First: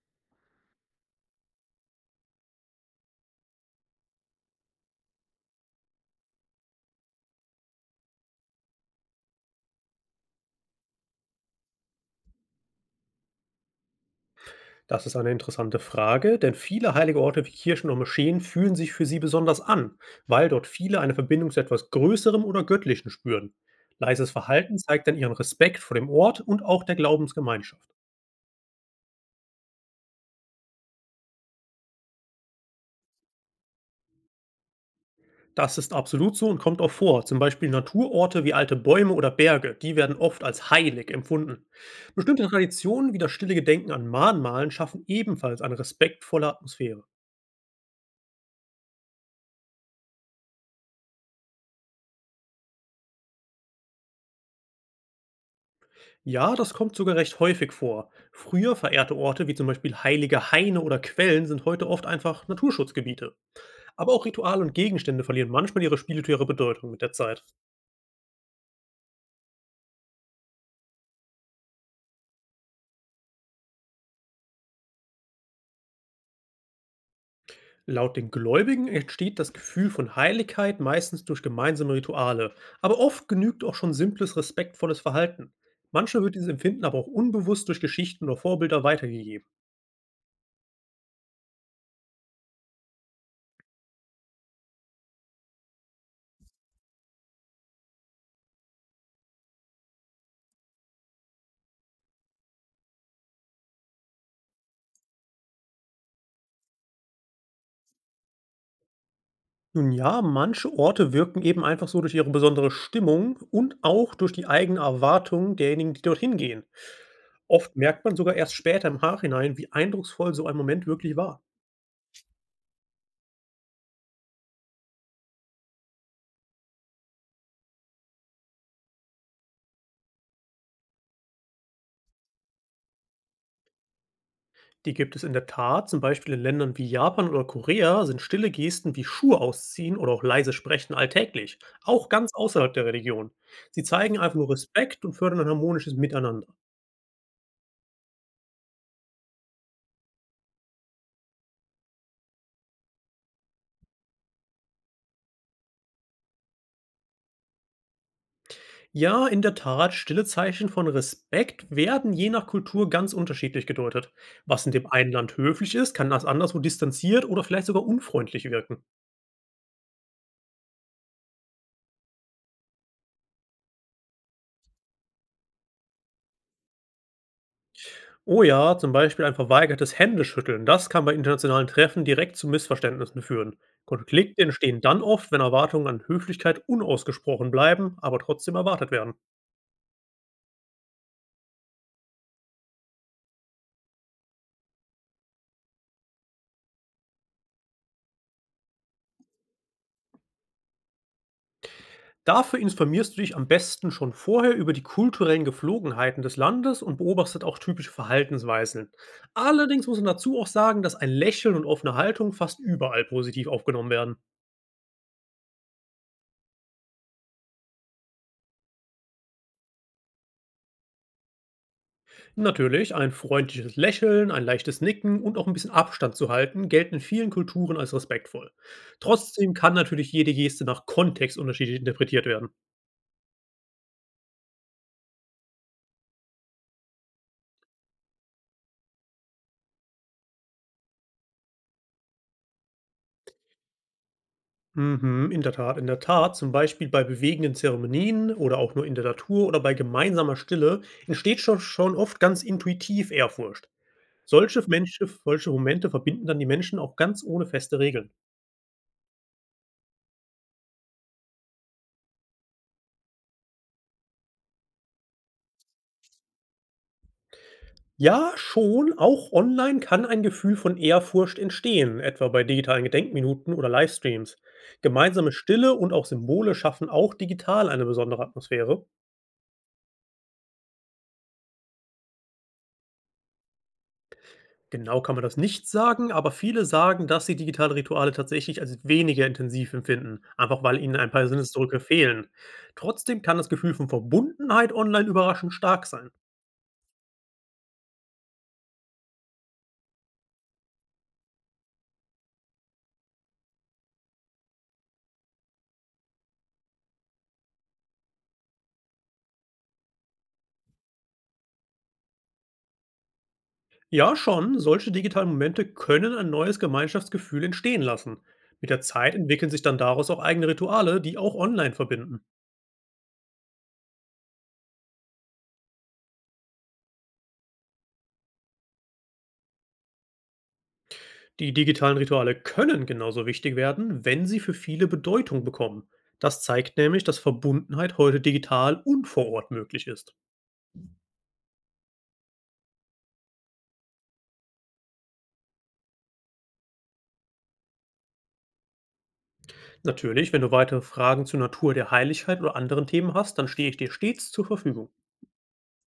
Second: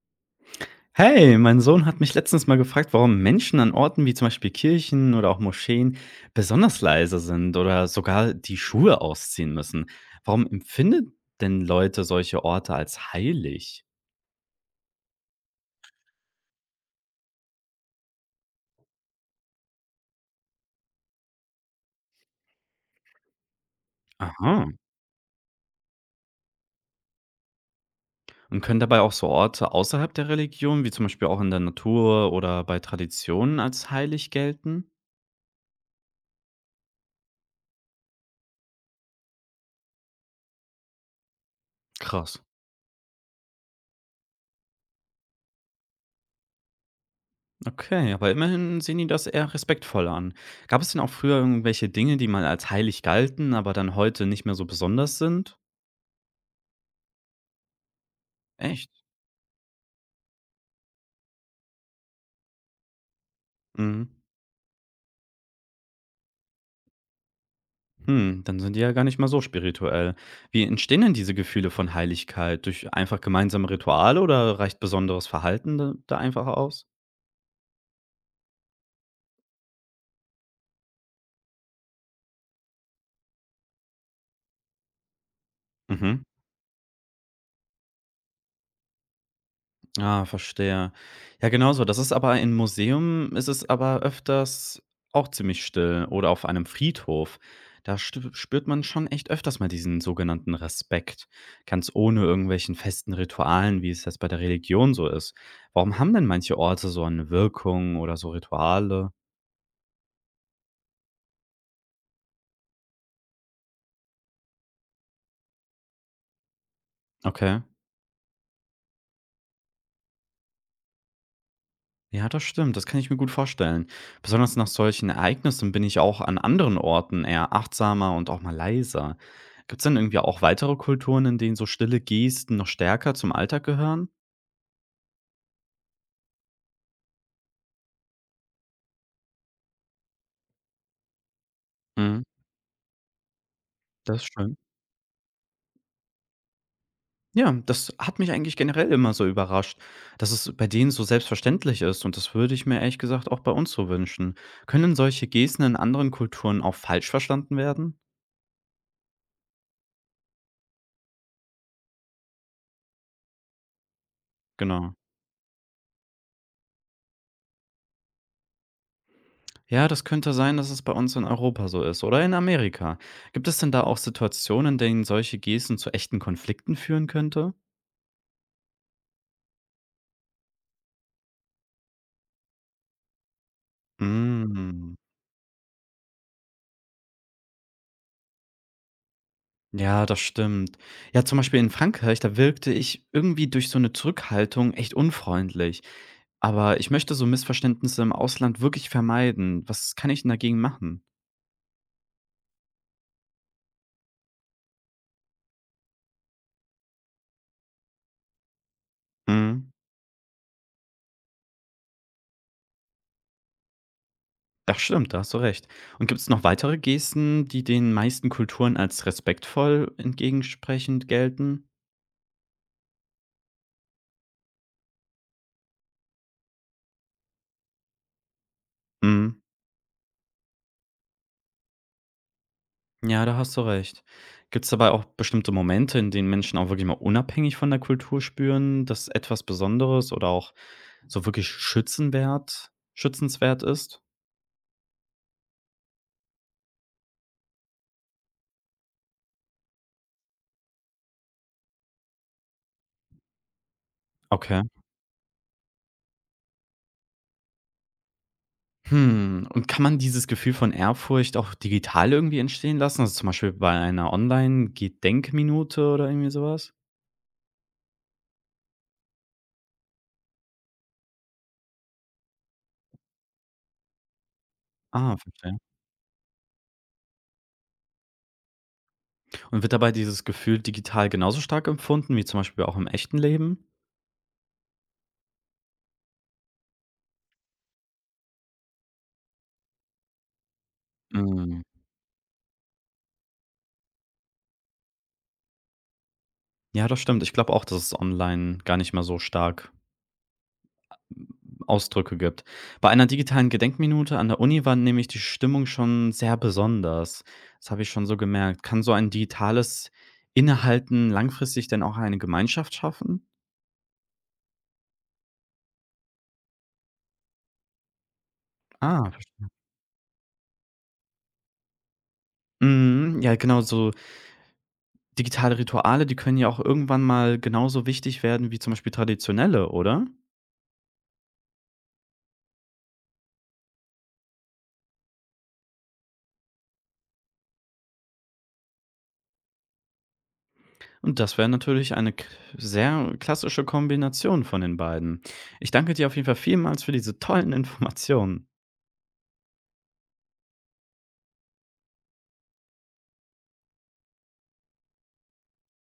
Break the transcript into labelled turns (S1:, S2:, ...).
S1: Hey, mein Sohn hat mich letztens mal gefragt, warum Menschen an Orten wie zum Beispiel Kirchen oder auch Moscheen besonders leise sind oder sogar die Schuhe ausziehen müssen. Warum empfinden denn Leute solche Orte als heilig?
S2: Das ist eine interessante Frage, denn viele heilige Orte wie Kirchen und Moscheen fühlen sich für sie besonders an, weil dort viele eine Verbindung zu etwas Größerem oder Göttlichen spüren. Leises
S1: Aha.
S2: Verhalten zeigt dann ihren Respekt vor dem Ort und auch der Glaubensgemeinschaft.
S1: Und können dabei auch so Orte außerhalb der Religion, wie zum Beispiel auch in der Natur oder bei Traditionen, als heilig gelten?
S2: Das ist absolut so und kommt auch vor. Zum Beispiel Naturorte wie alte Bäume oder Berge, die werden oft als heilig empfunden.
S1: Krass.
S2: Bestimmte Traditionen wie das stille Gedenken an Mahnmalen schaffen ebenfalls eine respektvolle Atmosphäre.
S1: Okay, aber immerhin sehen die das eher respektvoll an. Gab es denn auch früher irgendwelche Dinge, die mal als heilig galten, aber dann heute nicht mehr so besonders sind?
S2: Ja, das kommt sogar recht häufig vor. Früher
S1: Echt?
S2: verehrte Orte wie zum Beispiel heilige Haine oder Quellen sind heute oft einfach Naturschutzgebiete.
S1: Mhm.
S2: Aber auch Rituale und Gegenstände verlieren manchmal ihre spirituelle Bedeutung mit der Zeit.
S1: Hm, dann sind die ja gar nicht mal so spirituell. Wie entstehen denn diese Gefühle von Heiligkeit? Durch einfach gemeinsame Rituale oder reicht besonderes Verhalten da einfach aus?
S2: Laut den Gläubigen entsteht das Gefühl von Heiligkeit meistens durch gemeinsame Rituale, aber oft genügt auch schon simples, respektvolles Verhalten.
S1: Mhm.
S2: Manchmal wird dieses Empfinden aber auch unbewusst durch Geschichten oder Vorbilder weitergegeben.
S1: Ah, verstehe. Ja, genauso. Das ist aber in Museum ist es aber öfters auch ziemlich still oder auf einem Friedhof. Da spürt man schon echt öfters mal diesen sogenannten Respekt, ganz ohne irgendwelchen festen Ritualen, wie es jetzt bei der Religion so ist. Warum haben denn manche Orte so eine Wirkung oder so Rituale?
S2: Nun ja, manche Orte wirken eben einfach so durch ihre besondere Stimmung und auch durch die eigene Erwartung derjenigen, die dorthin gehen.
S1: Okay.
S2: Oft merkt man sogar erst später im Nachhinein, wie eindrucksvoll so ein Moment wirklich war.
S1: Ja, das stimmt. Das kann ich mir gut vorstellen. Besonders nach solchen Ereignissen bin ich auch an anderen Orten eher achtsamer und auch mal leiser. Gibt es denn irgendwie auch weitere Kulturen, in denen so stille Gesten noch stärker zum Alltag gehören?
S2: Die gibt es in der Tat, zum Beispiel in Ländern wie Japan oder Korea sind stille Gesten wie Schuhe ausziehen oder auch leise Sprechen alltäglich, auch
S1: Mhm,
S2: ganz außerhalb der Religion. Sie
S1: das
S2: zeigen
S1: ist
S2: einfach nur
S1: schön.
S2: Respekt und fördern ein harmonisches Miteinander.
S1: Ja, das hat mich eigentlich generell immer so überrascht, dass es bei denen so selbstverständlich ist. Und das würde ich mir ehrlich gesagt auch bei uns so wünschen. Können solche Gesten in anderen Kulturen auch falsch verstanden werden?
S2: Ja, in der Tat, stille Zeichen von Respekt werden je nach Kultur ganz unterschiedlich gedeutet. Was in dem
S1: Genau.
S2: einen Land höflich ist, kann das anderswo distanziert oder vielleicht sogar unfreundlich wirken.
S1: Ja, das könnte sein, dass es bei uns in Europa so ist oder in Amerika. Gibt es denn da auch Situationen, in denen solche Gesten zu echten Konflikten führen könnte?
S2: Oh ja, zum Beispiel ein verweigertes Händeschütteln, das kann bei internationalen Treffen direkt zu Missverständnissen führen. Konflikte entstehen
S1: Mm.
S2: dann oft, wenn Erwartungen an Höflichkeit unausgesprochen bleiben, aber trotzdem erwartet werden.
S1: Ja, das stimmt. Ja, zum Beispiel in Frankreich, da wirkte ich irgendwie durch so eine Zurückhaltung echt unfreundlich. Aber ich möchte so Missverständnisse im Ausland wirklich vermeiden. Was kann ich denn dagegen machen?
S2: Dafür informierst du dich am besten schon vorher über die kulturellen Geflogenheiten des Landes und beobachtest auch typische Verhaltensweisen.
S1: Mm.
S2: Allerdings muss man dazu auch sagen, dass ein Lächeln und offene Haltung fast überall positiv aufgenommen werden.
S1: Das stimmt, da hast du recht. Und gibt es noch weitere Gesten, die den meisten Kulturen als respektvoll entgegensprechend gelten?
S2: Natürlich, ein freundliches Lächeln, ein leichtes Nicken und auch ein bisschen Abstand zu halten, gelten in vielen Kulturen als respektvoll.
S1: Mm.
S2: Trotzdem kann natürlich jede Geste nach Kontext unterschiedlich interpretiert werden.
S1: Ja, da hast du recht. Gibt's dabei auch bestimmte Momente, in denen Menschen auch wirklich mal unabhängig von der Kultur spüren, dass etwas Besonderes oder auch so wirklich schützenwert schützenswert ist?
S2: Mhm, in der Tat, in der Tat. Zum Beispiel bei bewegenden Zeremonien oder auch nur in der Natur oder bei gemeinsamer Stille entsteht schon oft ganz intuitiv Ehrfurcht.
S1: Okay.
S2: Solche Momente verbinden dann die Menschen auch ganz ohne feste Regeln.
S1: Hm, und kann man dieses Gefühl von Ehrfurcht auch digital irgendwie entstehen lassen? Also, zum Beispiel bei einer Online-Gedenkminute oder irgendwie sowas?
S2: Ja, schon, auch online kann ein Gefühl von Ehrfurcht entstehen, etwa bei digitalen Gedenkminuten oder Livestreams.
S1: Ah,
S2: Gemeinsame
S1: verstehe.
S2: Stille und auch Symbole schaffen auch digital eine besondere Atmosphäre.
S1: Und wird dabei dieses Gefühl digital genauso stark empfunden wie zum Beispiel auch im echten Leben?
S2: Genau kann man das nicht sagen, aber viele sagen, dass sie digitale Rituale tatsächlich als weniger intensiv empfinden, einfach weil ihnen ein paar
S1: Mhm.
S2: Sinnesdrücke fehlen. Trotzdem kann das Gefühl von Verbundenheit online überraschend stark sein.
S1: Ja, das stimmt. Ich glaube auch, dass es online gar nicht mehr so stark Ausdrücke gibt. Bei einer digitalen Gedenkminute an der Uni war nämlich die Stimmung schon sehr besonders. Das habe ich schon so gemerkt. Kann so ein digitales Innehalten langfristig denn auch eine Gemeinschaft schaffen?
S2: Ja, schon, solche digitalen Momente können ein neues Gemeinschaftsgefühl entstehen lassen. Mit der
S1: Ah,
S2: Zeit
S1: verstehe.
S2: entwickeln sich dann daraus auch eigene Rituale, die auch online verbinden.
S1: Mhm, ja, genau, so digitale Rituale, die können ja auch irgendwann mal genauso wichtig werden wie zum Beispiel traditionelle, oder?
S2: Die digitalen Rituale können genauso wichtig werden, wenn sie für viele Bedeutung bekommen. Das zeigt nämlich, dass Verbundenheit heute digital und vor Ort möglich ist.
S1: Und das wäre natürlich eine sehr klassische Kombination von den beiden. Ich danke dir auf jeden Fall vielmals für diese tollen Informationen.
S2: Natürlich, wenn du weitere Fragen zur Natur der Heiligkeit oder anderen Themen hast, dann stehe ich dir stets zur Verfügung.